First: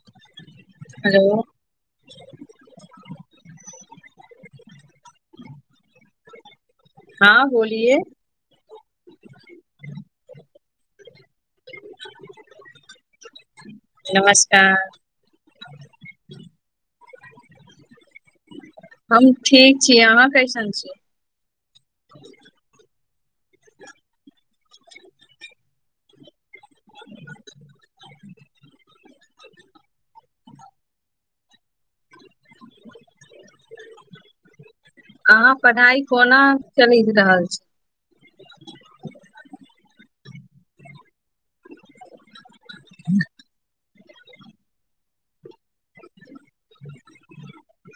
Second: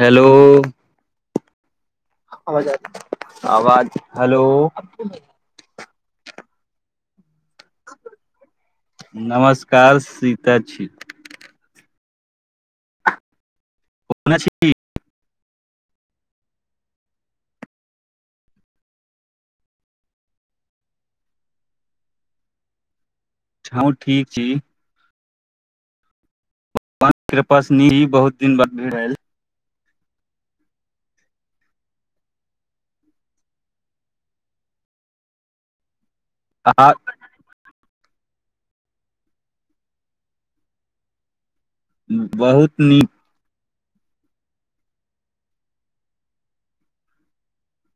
Hello. Hello. [unintelligible] आवाज हलो [unintelligible] हँ बोलिए। नमस्कार सीता छी। कोना छी नमस्कार। हम ठीक छी अहाँ कैसन छी? हमहूँ ठीक छी। कृपा सनिही [unintelligible] बहुत दिन बाद भेल। [inaudible] अहाँ पढ़ाई कोना आ चलि रहल छी? हूं बहुत नीक [inaudible]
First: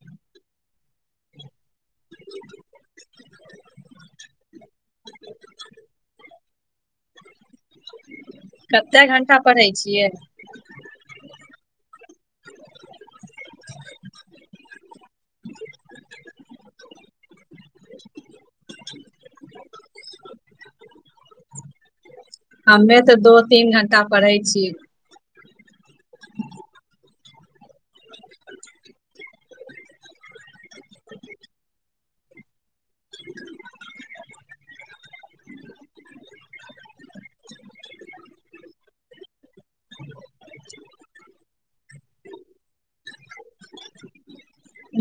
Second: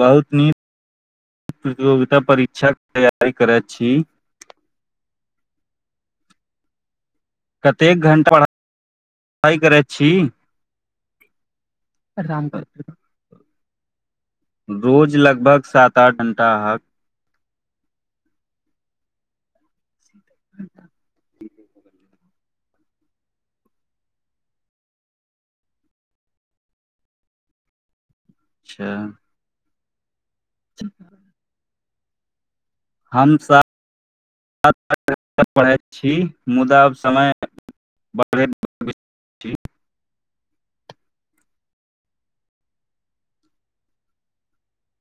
बहुत नीक प्रतियोगिता परीक्षाके तैयारी करत छी। [inaudible] कतेक घंटा कत्ते घंटा पढ़ाइ पढ़ै करैत छियै? छी [unintelligible] रोज लगभग सात-आठ घंटा ह [inaudible] हमे तऽ दो-तीन घण्टा पढ़ै छी। अच्छा। हम सा [unintelligible] पढ़ैत छी मुदा समय बढ़ [unintelligible]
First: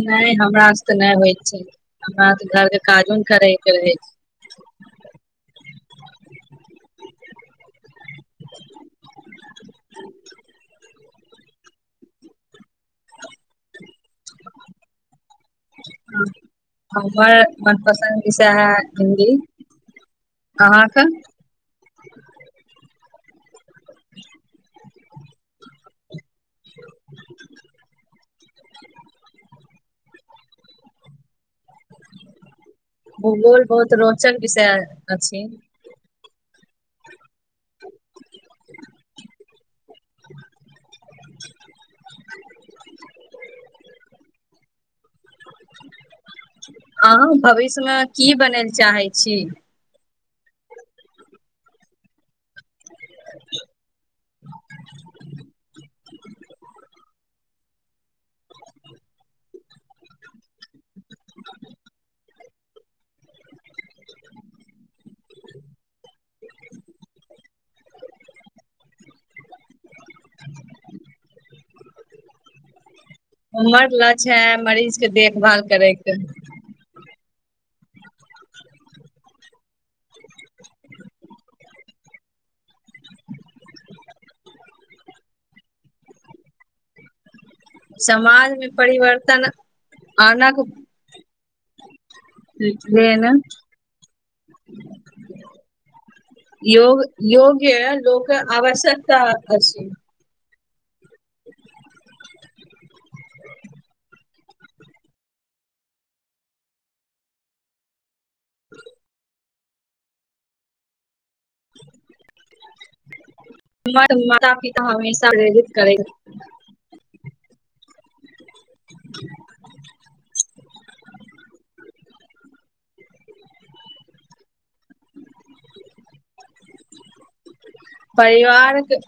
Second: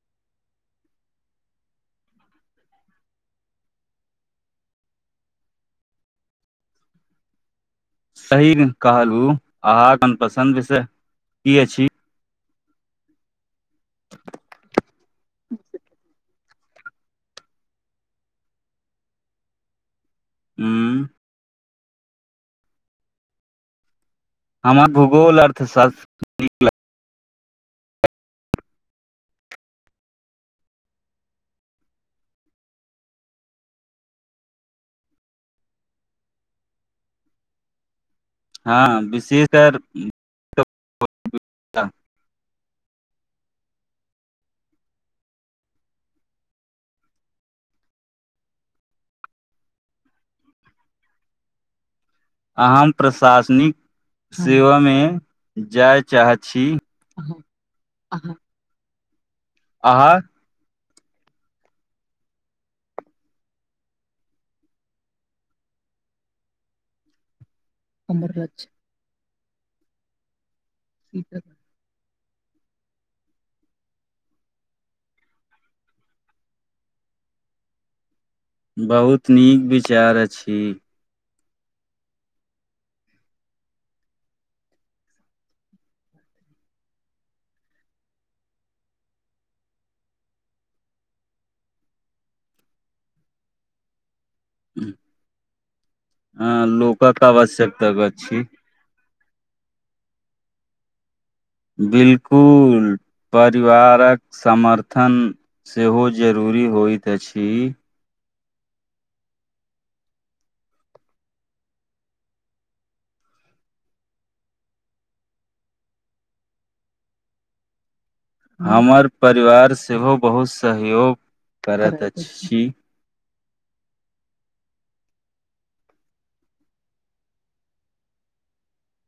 नैय हमरा सके नैय होइ छै हमरा तऽ घरके काजो न करय के रहै छै। सही कहलू अहाँक मनपसन्द विषय की अछि? [unintelligible] हमर मन पसन्द विषय है हिन्दी। अहाँकऽ? हूँ [inaudible] हमर भूगोल अर्थशस् [inaudible] भूगोल बहुत रोचक विषय अछि। हँ विशेषकर [inaudible] आहाँ भविष्यमे की बनेल चाहै छी? आ हम। प्रशासनिक सेवामे जाय चाहैत छी। आहाँ। आहाँ हमर लक्ष्य ठीक अइ। हमर लक्ष्य हे मरीजके देखभाल करैके। बहुत नीक विचार अछि। समाज मे परिवर्तन आनक- रित्वेन। हँ योग लोकक आवश्यकता योग्य लोक अछि आवश्यक। तात अछि। बिल्कुल परिवारक समर्थन। सेहो जरूरी होइत अछि। हमर माता पिता हमेशा प्रेरित करेै। हमर परिवार सेहो बहुत सहयोग करत अछि। परिवार के-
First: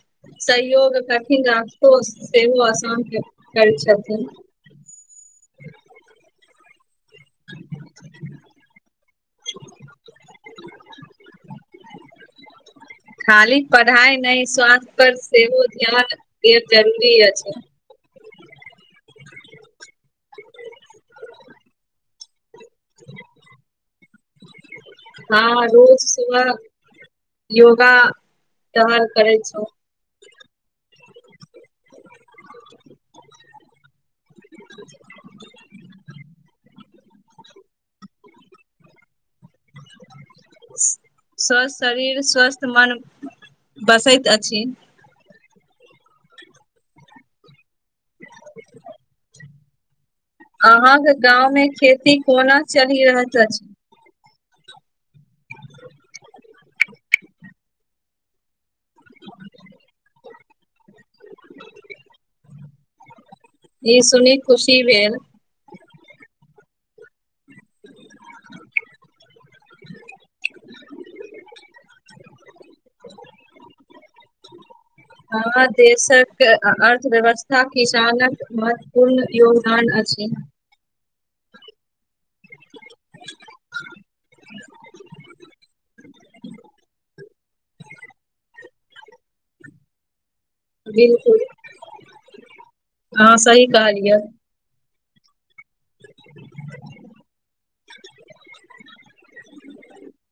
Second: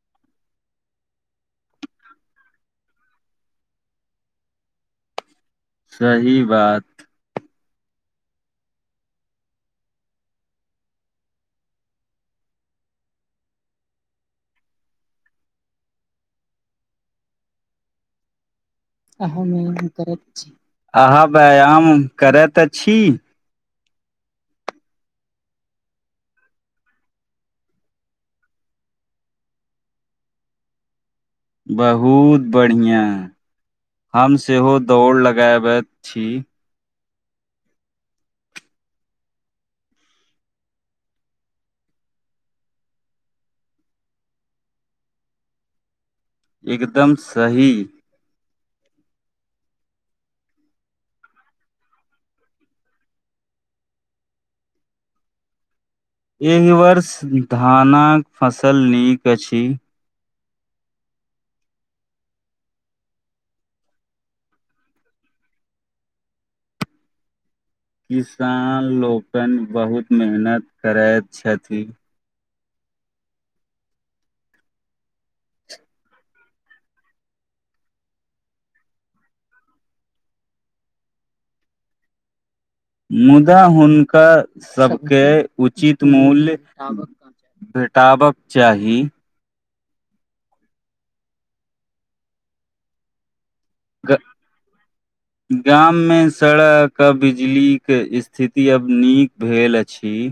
सहयोग कठिन आ ठोस सेहो असान करै छथिन। सही बात। खाली पढ़ाइ नहि स्वास्थ्य पर सेहो ध्यान देएब जरूरी अछि। आहाँ व्यायाम करैत अछि आहाँ व्यायाम करैत अछी। हँ रोज सुबह। योगा टहन करै छो। बहुत बढ़ियाँ हम सेहो दौड़ लगाबैत छी। स्वस्थ शरीर स्वस्थ मन बसैत अछि। एकदम सही। आहाँके गाँंव में खेती कोना चलि रहत अछि। एहि वर्ष धानक फसल नीक अछि। ई सुनी खुशी भेल। किसान लोकैन बहुत मेहनत करैत छथि। हँ देशक अर्थव्यवस्था किसानक मध- पूर्ण योगदान अछि। मुदा हुनका सबके उचित मूल्य- भेटाबक चाही। बिल्कुल आहाँ सही कहलियै। गाम मे सड़क बिजली के स्थिति अब नीक भेल अछि।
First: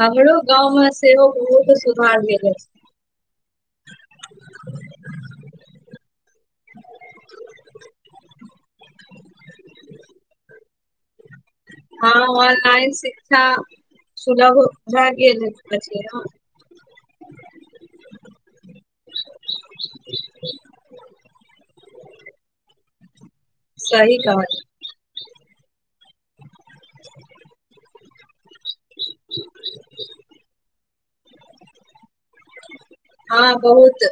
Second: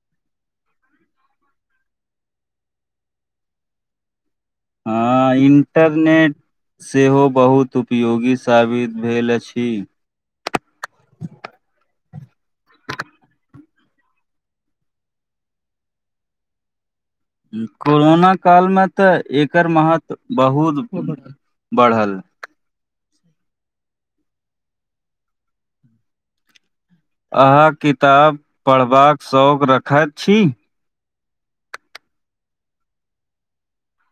हमरो गाँव मे सेहो बहुत सुधार भेल अछि। हँ इंन्टरनेट सेहो बहुत उपयोगी साबित भेल अछि। हँ ऑनलाइन शिक्षा सुलभ भए गेल अछि, नऽ कोरोना काल मे तऽ, एकर महत्व बहुत बढ़ल। सही कहल आहाँ किताब पड़बाक शौक रखैत छी। हँ बहुत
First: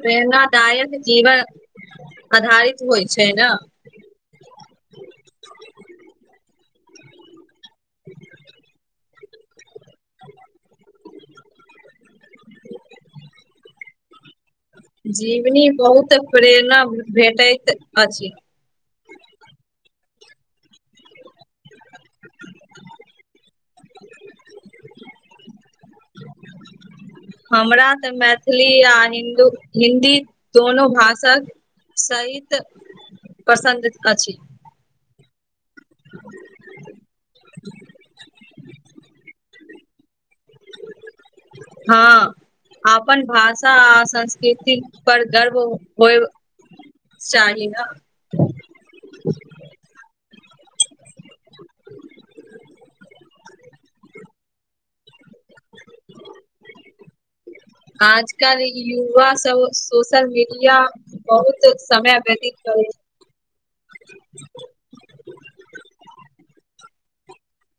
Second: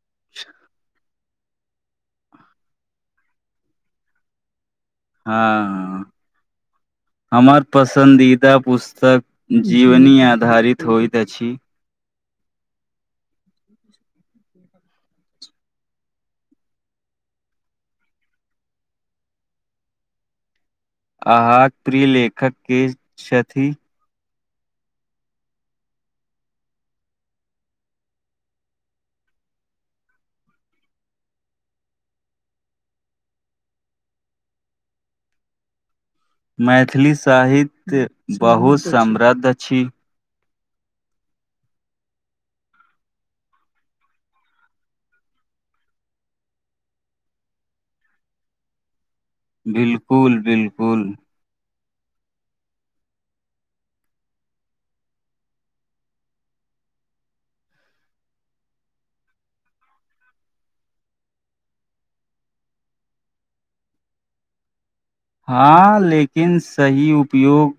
प्रेरणादायक जीवन पधारित होय छैय, न हँ हमर पसंन्दीदा पुस्तक जीवनी आधारित होइत अछि। जीवनी बहुत प्रेरणा भेटैत अछि। आहाँक प्रिय लेखक के छथि। [inaudible] हमरा तऽ, मैथिली आ हिन्दू हिन्दी दुनो भाषक सहित पसंन्द अछि। [unintelligible] मैथिली साहित्य बहुत समद्ध छी। हँ अपन भाषा आ संस्कृती पर गर्व होय, चाही न बिल्कुल -बिल्कुल आजकल युवा सब सोशल मीडिया बहुत समय व्यतीत करै [inaudible] हँ लेकिन सही उपयोग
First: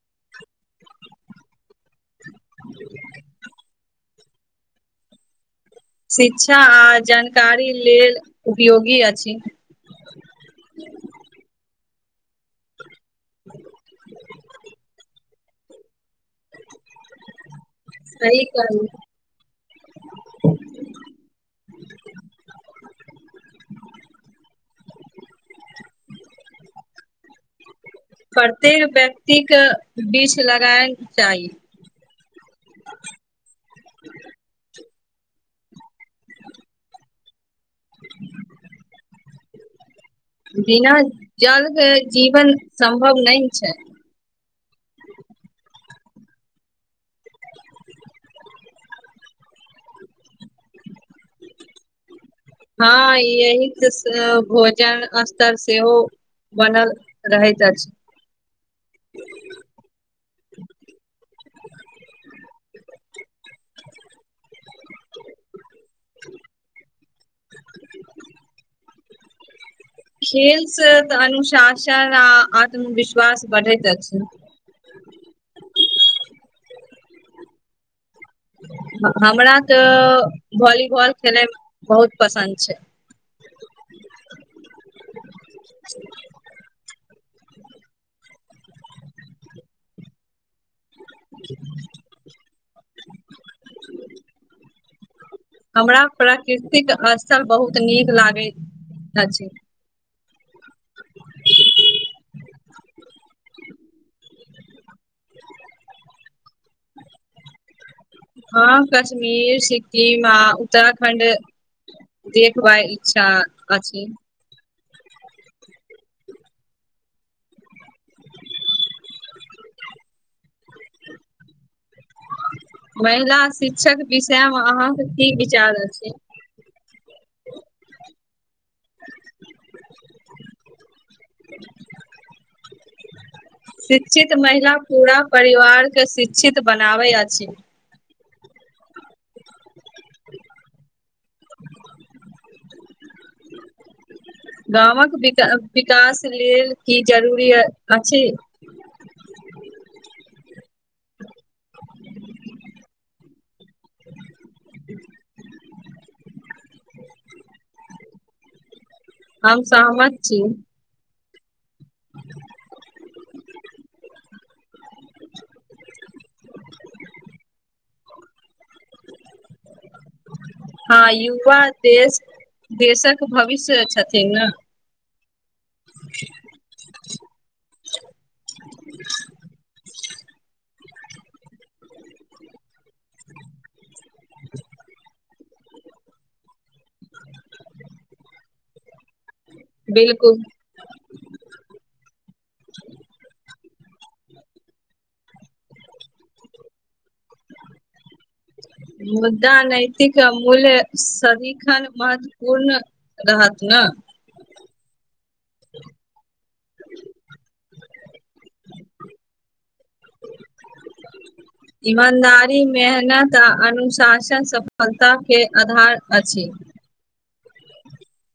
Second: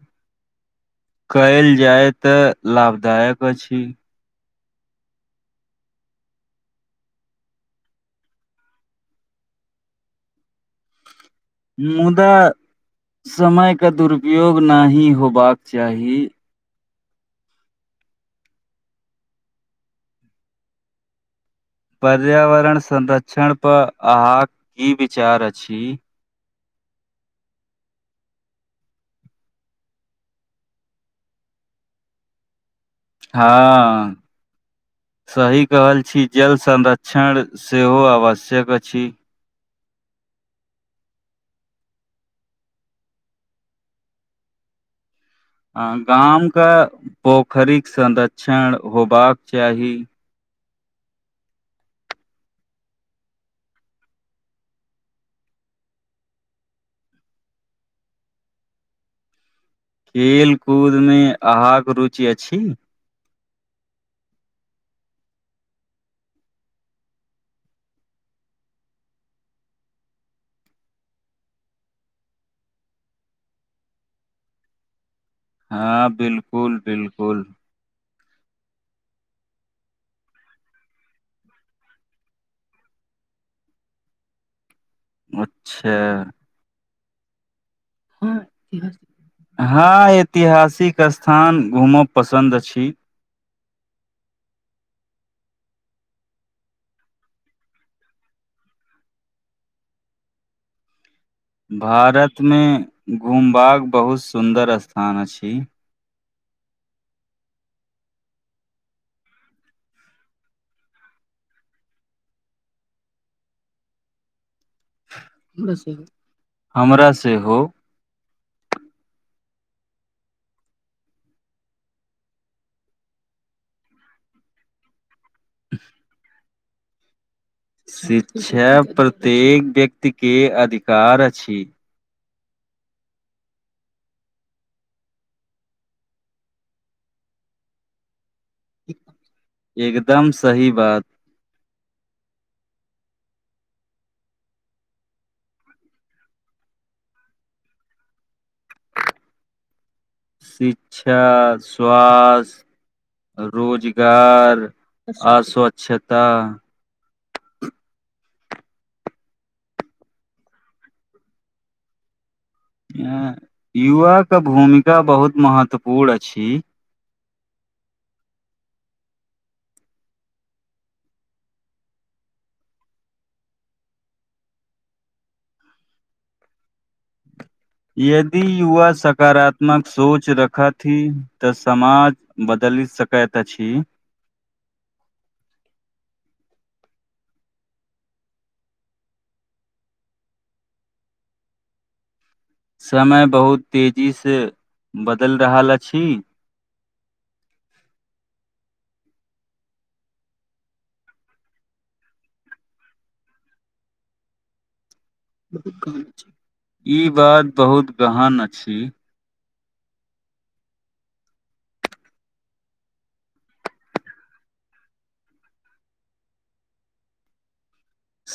कइल जायतऽ लाभदायक अछि। शिक्षा आ जानकारी लेल उपयोगी अछि। मुदा समय के दुरुपयोग नाहि होबाक चाही। सही कहलू पर्यावरण संरक्षण पर आहाँक की विचार अछि। प्रत्येक व्यक्ति के बीच लगायल चाही हँ सही कह छी, जल संरच क्षण सेहो आवश्यक अछि। बिना जलके जीवन संम्भव नै, छैय। आ गाम के पोखरिक संरक्षण होबाक चाही। हँ यही त सँ भोजन स्तर सेहो बन रहैत अछि। खेलकूद मे आहाँक, रुचि अछि। खेल सेँ अनुशासन आ आत्मविश्वास बढ़ैत अछि। हँ बिल्कुल-बिल्कुल। हमरा त बाॅलीबॉल खेलनाइ बहुत पसन्द छै। अच्छा। हँ ऐतिहासिक स्थान घूमब पसंद छी। हमरा प्राकृतिक स्थल बहुत नीक लागैत अछी। भारत में घुमबाक बहुत सुन्दर स्थान अछी। हँ कश्मीर सिक्किम आ उत्तराखण्ड देखबा इच्छा अछी। [unintelligible] हमरा सेहो महिला शिक्षक विषयमे अहाँके की विचार अछी। शिक्षा प्रत्येक व्यक्तिके अधिकार अछी। शिक्षित महिला पूरा परिवारके शिक्षित बनाबै अछी। [unintelligible] एकदम सही बात। [inaudible] गामक विका, विकास लेल की जरूरी अ अछी। क्षा, स्वास, [inaudible] रोजगार [inaudible] आ स्वच छता हम सहमत छी। एं युवा के भूमिका बहुत महत्वपूर्ण अछी। [inaudible] हँ युवा देश, [inaudible] देशक भविष्य छथिन न। यदि युवा सकारात्मक सोच रखत थिन त समाज बदलि सकैत अछी। [inaudible] बिलकुल। समय बहुत तेजी से बदलि रहल अछी। मुदा नैतिक मूल्य सदीखन महत्वपूर्ण रहत न? [unintelligible] ई बात बहुत गहन अछी। ईमानदारी, मेहनत आ अनुशासन सफलता के आधार अछी।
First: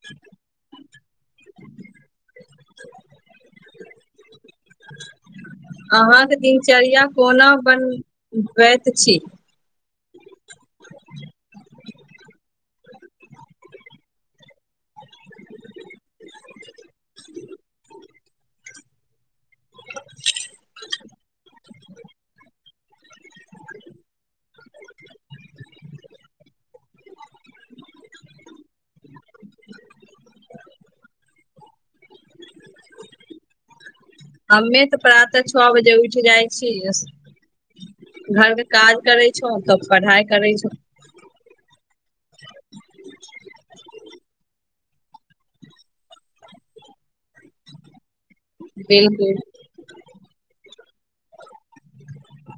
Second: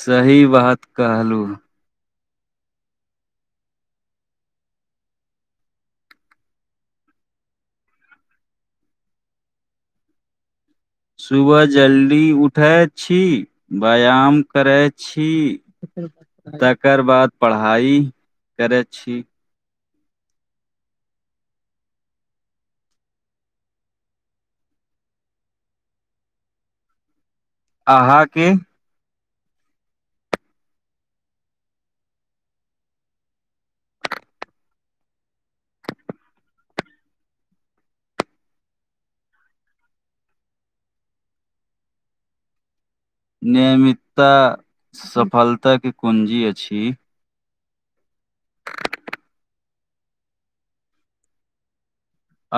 सही बात कहलूं। [inaudible] अहाँके दिनचर्या कोना बन [inaudible] बैत छी। सुबह जल्दी उठैत छी। बैयाम करैत छी। [inaudible] तकर बाद पढ़ाई करैत छी। अहाँ के? हम्मे त प्रातः छ बजे उठि जाइ छी। स् घर के काज करे छौं तब पढ़ाइ करै छौं। नियमितता सफलता के कुंजी अछि। बिलकुल।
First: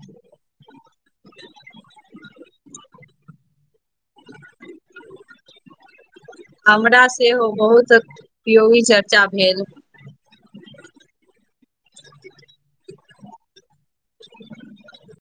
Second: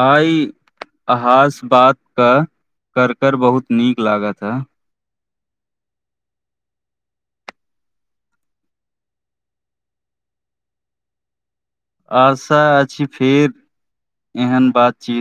आइ अहाॅंस बात क कर- कर बहुत नीक लागत ह। [inaudible] हमरा सेहो बहुत [unintelligible] उपयोगी चर्चा भेल। आशा अछि फेर एहन बातचीत